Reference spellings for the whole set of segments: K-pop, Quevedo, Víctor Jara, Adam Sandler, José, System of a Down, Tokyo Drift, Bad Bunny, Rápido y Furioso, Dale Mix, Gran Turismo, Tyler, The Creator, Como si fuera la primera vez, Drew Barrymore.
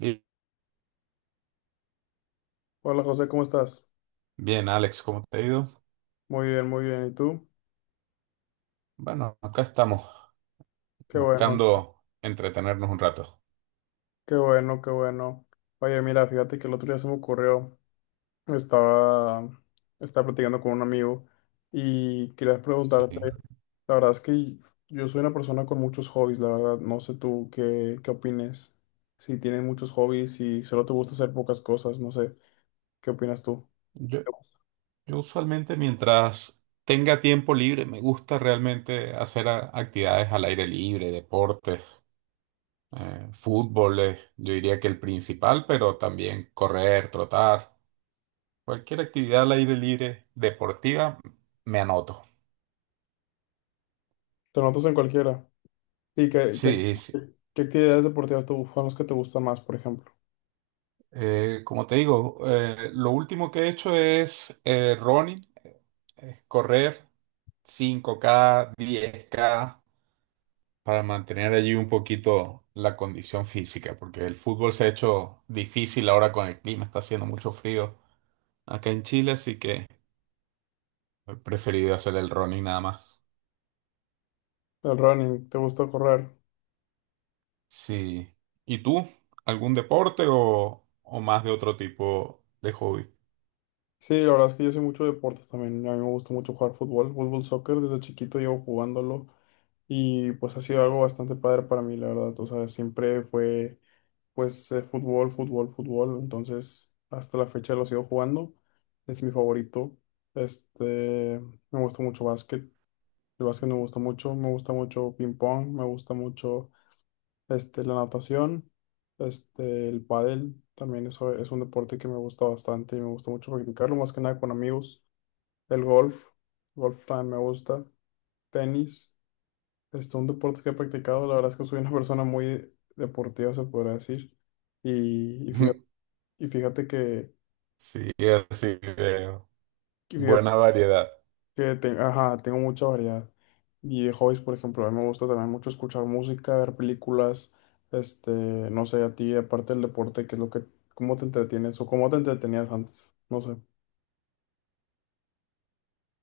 Bi- Hola José, ¿cómo estás? Bien, Alex, ¿cómo te ha ido? Muy bien, muy bien. ¿Y tú? Bueno, acá estamos Qué bueno, buscando entretenernos un rato. qué bueno, qué bueno. Oye, mira, fíjate que el otro día se me ocurrió, estaba, estaba platicando con un amigo y quería Sí. preguntarte, la verdad es que yo soy una persona con muchos hobbies, la verdad, no sé tú qué opines, si tienes muchos hobbies, y solo te gusta hacer pocas cosas, no sé, ¿qué opinas tú? ¿Qué Yo, ¿Te gusta? yo usualmente mientras tenga tiempo libre me gusta realmente hacer actividades al aire libre, deportes, fútbol, yo diría que el principal, pero también correr, trotar, cualquier actividad al aire libre deportiva me anoto. ¿Te notas en cualquiera? ¿Y Sí, sí. qué actividades deportivas son las que te gustan más, por ejemplo? Como te digo, lo último que he hecho es running, es correr 5K, 10K, para mantener allí un poquito la condición física, porque el fútbol se ha hecho difícil ahora con el clima, está haciendo mucho frío acá en Chile, así que he preferido hacer el running nada más. El running, ¿te gusta correr? Sí. ¿Y tú? ¿Algún deporte o más de otro tipo de hobby? Sí, la verdad es que yo soy mucho de deportes también. A mí me gusta mucho jugar fútbol, soccer. Desde chiquito llevo jugándolo y pues ha sido algo bastante padre para mí, la verdad. O sea, siempre fue pues fútbol. Entonces, hasta la fecha lo sigo jugando. Es mi favorito. Este, me gusta mucho básquet. El básquet me gusta mucho. Me gusta mucho ping pong. Me gusta mucho la natación. El pádel. También eso es un deporte que me gusta bastante y me gusta mucho practicarlo, más que nada con amigos. El golf, golf también me gusta. Tenis, un deporte que he practicado. La verdad es que soy una persona muy deportiva, se podría decir. Y, y fíjate, y fíjate que, Sí, así que y fíjate buena variedad. que te- ajá, tengo mucha variedad. Y de hobbies, por ejemplo, a mí me gusta también mucho escuchar música, ver películas. No sé, a ti, aparte del deporte, ¿qué es lo que, ¿cómo te entretienes o cómo te entretenías antes? No sé.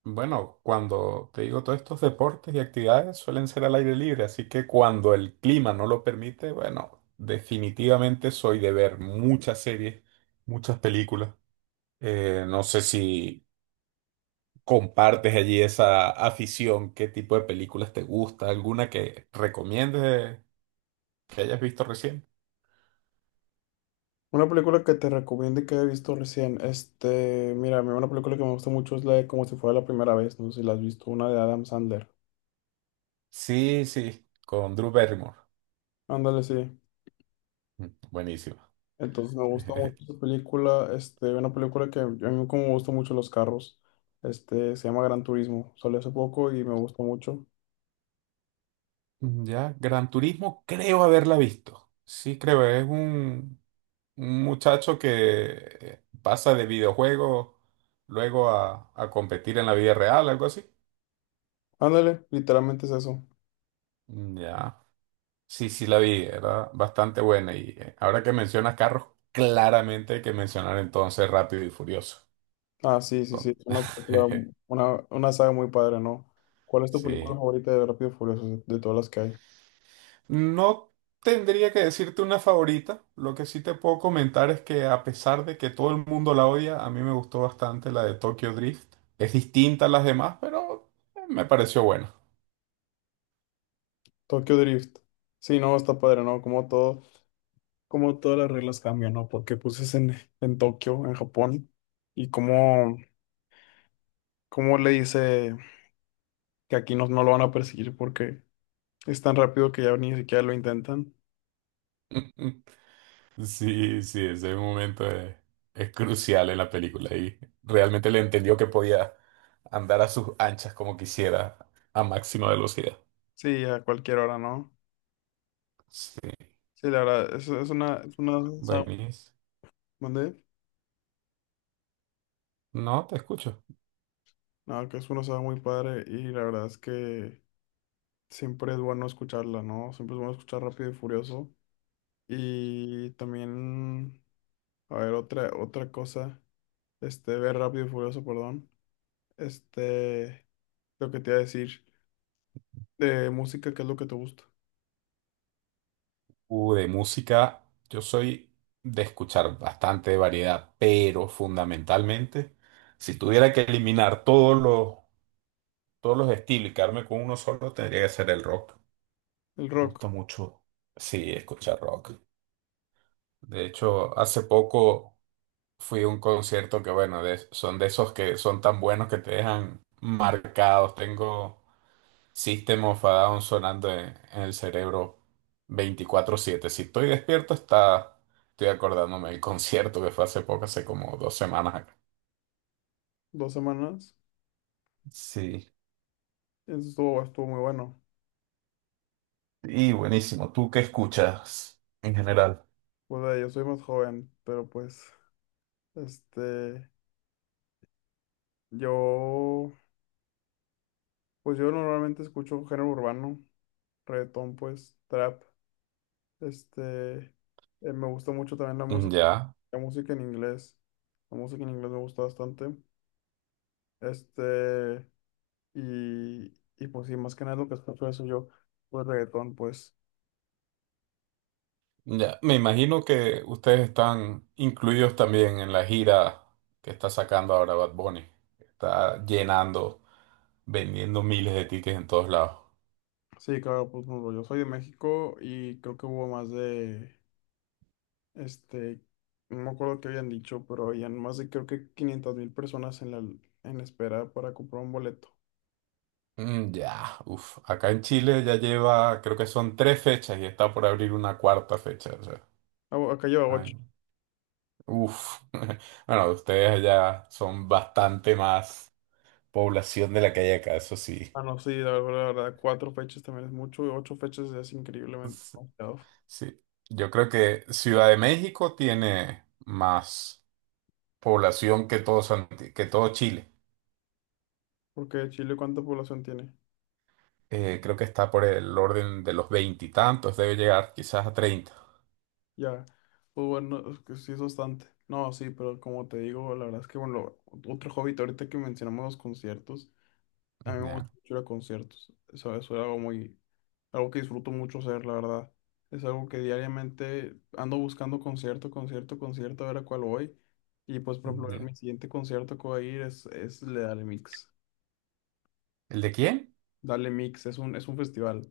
Bueno, cuando te digo todos estos deportes y actividades suelen ser al aire libre, así que cuando el clima no lo permite, bueno, definitivamente soy de ver muchas series, muchas películas. No sé si compartes allí esa afición, qué tipo de películas te gusta, alguna que recomiendes que hayas visto recién. Una película que te recomiende que he visto recién. Mira, a mí una película que me gusta mucho es la de Como si fuera la primera vez. No sé si la has visto, una de Adam Sandler. Sí, sí, con Drew Barrymore. Ándale, sí. Mm, buenísimo. Entonces me gusta mucho esa película. Una película que a mí como me gustan mucho los carros. Se llama Gran Turismo. Salió hace poco y me gustó mucho. Ya, Gran Turismo creo haberla visto. Sí, creo, es un... un muchacho que pasa de videojuego luego a competir en la vida real, algo así. Ándale, literalmente es eso. Mm, ya. Sí, sí la vi, era bastante buena. Y ahora que mencionas carros, claramente hay que mencionar entonces Rápido y Furioso. Ah, sí, sí, sí. Con- Es una película, una, una saga muy padre, ¿no? ¿Cuál es tu película Sí. favorita de Rápido y Furioso de todas las que hay? No tendría que decirte una favorita. Lo que sí te puedo comentar es que a pesar de que todo el mundo la odia, a mí me gustó bastante la de Tokyo Drift. Es distinta a las demás, pero me pareció buena. Tokyo Drift. Sí, no, está padre, ¿no? Como todo. Cómo todas las reglas cambian, ¿no? Porque pues es en Tokio, en Japón, y cómo, cómo le dice que aquí no lo van a perseguir porque es tan rápido que ya ni siquiera lo intentan. Sí, sí, ese momento es crucial en la película y realmente le entendió que podía andar a sus anchas como quisiera a máxima velocidad. Sí, a cualquier hora, ¿no? Sí, Sí, la verdad, es una saga, buenísimo. ¿mande? No, te escucho. No, que es una saga muy padre y la verdad es que siempre es bueno escucharla, ¿no? Siempre es bueno escuchar Rápido y Furioso. Y también, a ver, otra cosa, ver Rápido y Furioso, perdón. Este, Lo que te iba a decir de música, ¿qué es lo que te gusta? De música, yo soy de escuchar bastante variedad, pero fundamentalmente, si tuviera que eliminar todos los estilos y quedarme con uno solo, tendría que ser el rock. El Me rock, gusta mucho, sí, escuchar rock. De hecho, hace poco... fui a un concierto que, bueno, son de esos que son tan buenos que te dejan marcados. Tengo System of a Down sonando en el cerebro 24/7. Si estoy despierto, estoy acordándome del concierto que fue hace poco, hace como dos semanas acá. dos semanas, Sí, estuvo muy bueno. y buenísimo. ¿Tú qué escuchas en general? Pues yo soy más joven, pero este, yo, pues yo normalmente escucho género urbano, trap, este, Me gusta mucho también Ya, la música en inglés, la música en inglés me gusta bastante, este, y, y pues sí, más que nada lo que escucho eso yo, pues reggaetón, pues. ya. Me imagino que ustedes están incluidos también en la gira que está sacando ahora Bad Bunny. Está llenando, vendiendo miles de tickets en todos lados. Sí, claro, pues por ejemplo, yo soy de México y creo que hubo más de, este, no me acuerdo qué habían dicho, pero habían más de creo que 500 mil personas en en la espera para comprar un boleto. Mm, ya, uff. Acá en Chile ya lleva, creo que son tres fechas y está por abrir una cuarta fecha. O sea, Ah, bu- acá lleva ay, ocho. uf. Bueno, ustedes allá son bastante más población de la que hay acá, eso sí. Ah, no, sí, la verdad, cuatro fechas también es mucho, y ocho fechas es increíblemente demasiado. Sí. Yo creo que Ciudad de México tiene más población que todo, que todo Chile. Porque Chile, ¿cuánta población tiene? Creo que está por el orden de los 20 y tantos, debe llegar quizás a 30. Ya, pues bueno, es que sí es bastante. No, sí, pero como te digo, la verdad es que, bueno, otro hobby, ahorita que mencionamos los conciertos, a mí me Ya, gusta mucho ir a conciertos, eso era algo muy algo que disfruto mucho hacer, la verdad. Es algo que diariamente ando buscando concierto, a ver a cuál voy. Y pues, por ejemplo, el- ya. mi siguiente concierto que voy a ir es el de Dale Mix. ¿El de quién? Es un festival.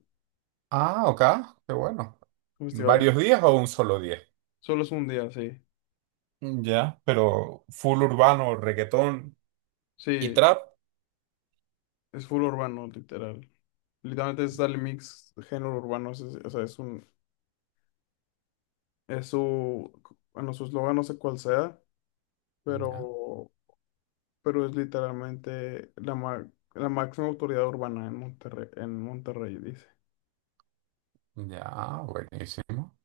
Ah, ok, qué bueno. Un festival, aquí. ¿Varios días o un solo día? Solo es un día, sí. Ya, pero full urbano, reggaetón y Sí, trap. es full urbano, literal. Literalmente es Dale Mix, género urbano. O sea, es un, es su, bueno, su eslogan no sé cuál sea, Ya, pero pero es literalmente la máxima autoridad urbana en en Monterrey, dice. ya, buenísimo.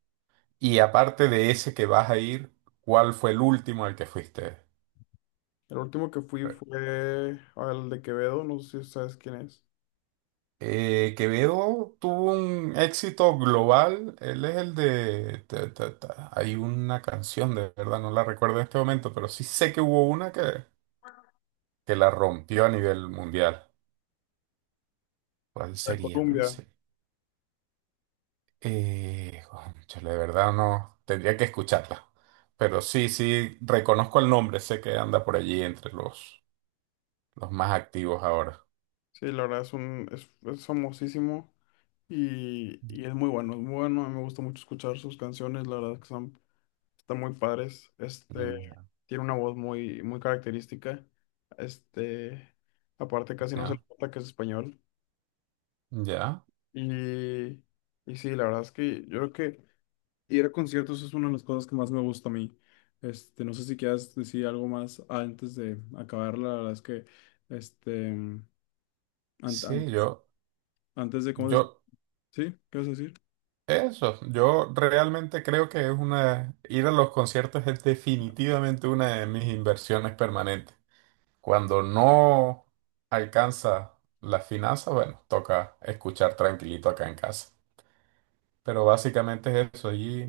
Y aparte de ese que vas a ir, ¿cuál fue el último al que fuiste? El último que fui fue al de Quevedo, no sé si sabes quién es, Quevedo tuvo un éxito global. Él es el de... ta, ta, ta. Hay una canción, de verdad, no la recuerdo en este momento, pero sí sé que hubo una que la rompió a nivel mundial. ¿Cuál de sería? Colombia. Cónchale, de verdad no, tendría que escucharla. Pero sí, sí, reconozco el nombre, sé que anda por allí entre los más activos ahora. Sí, la verdad es famosísimo y es muy bueno, a mí me gusta mucho escuchar sus canciones, la verdad que son, están muy padres. Mm, Tiene una voz muy característica. Este, aparte casi no se le ya, nota que es español. ya. Y, y sí, la verdad es que yo creo que ir a conciertos es una de las cosas que más me gusta a mí. No sé si quieras decir algo más antes de acabar. La verdad es que, este, an- an- Sí, yo, antes de, ¿cómo se dice? yo, ¿Sí? ¿Qué vas a decir? Yo realmente creo que es una, ir a los conciertos es definitivamente una de mis inversiones permanentes. Cuando no alcanza las finanzas, bueno, toca escuchar tranquilito acá en casa. Pero básicamente es eso, allí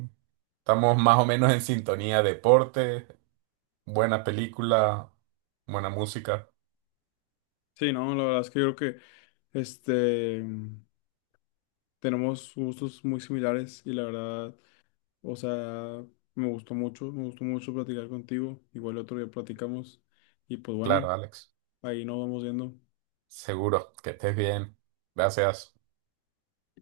estamos más o menos en sintonía, deporte, buena película, buena música. Sí, no, la verdad es que yo creo que, este, tenemos gustos muy similares y la verdad, o sea, me gustó mucho platicar contigo. Igual el otro día platicamos y pues bueno, Claro, Alex, ahí nos vamos viendo. seguro que estés bien. Gracias.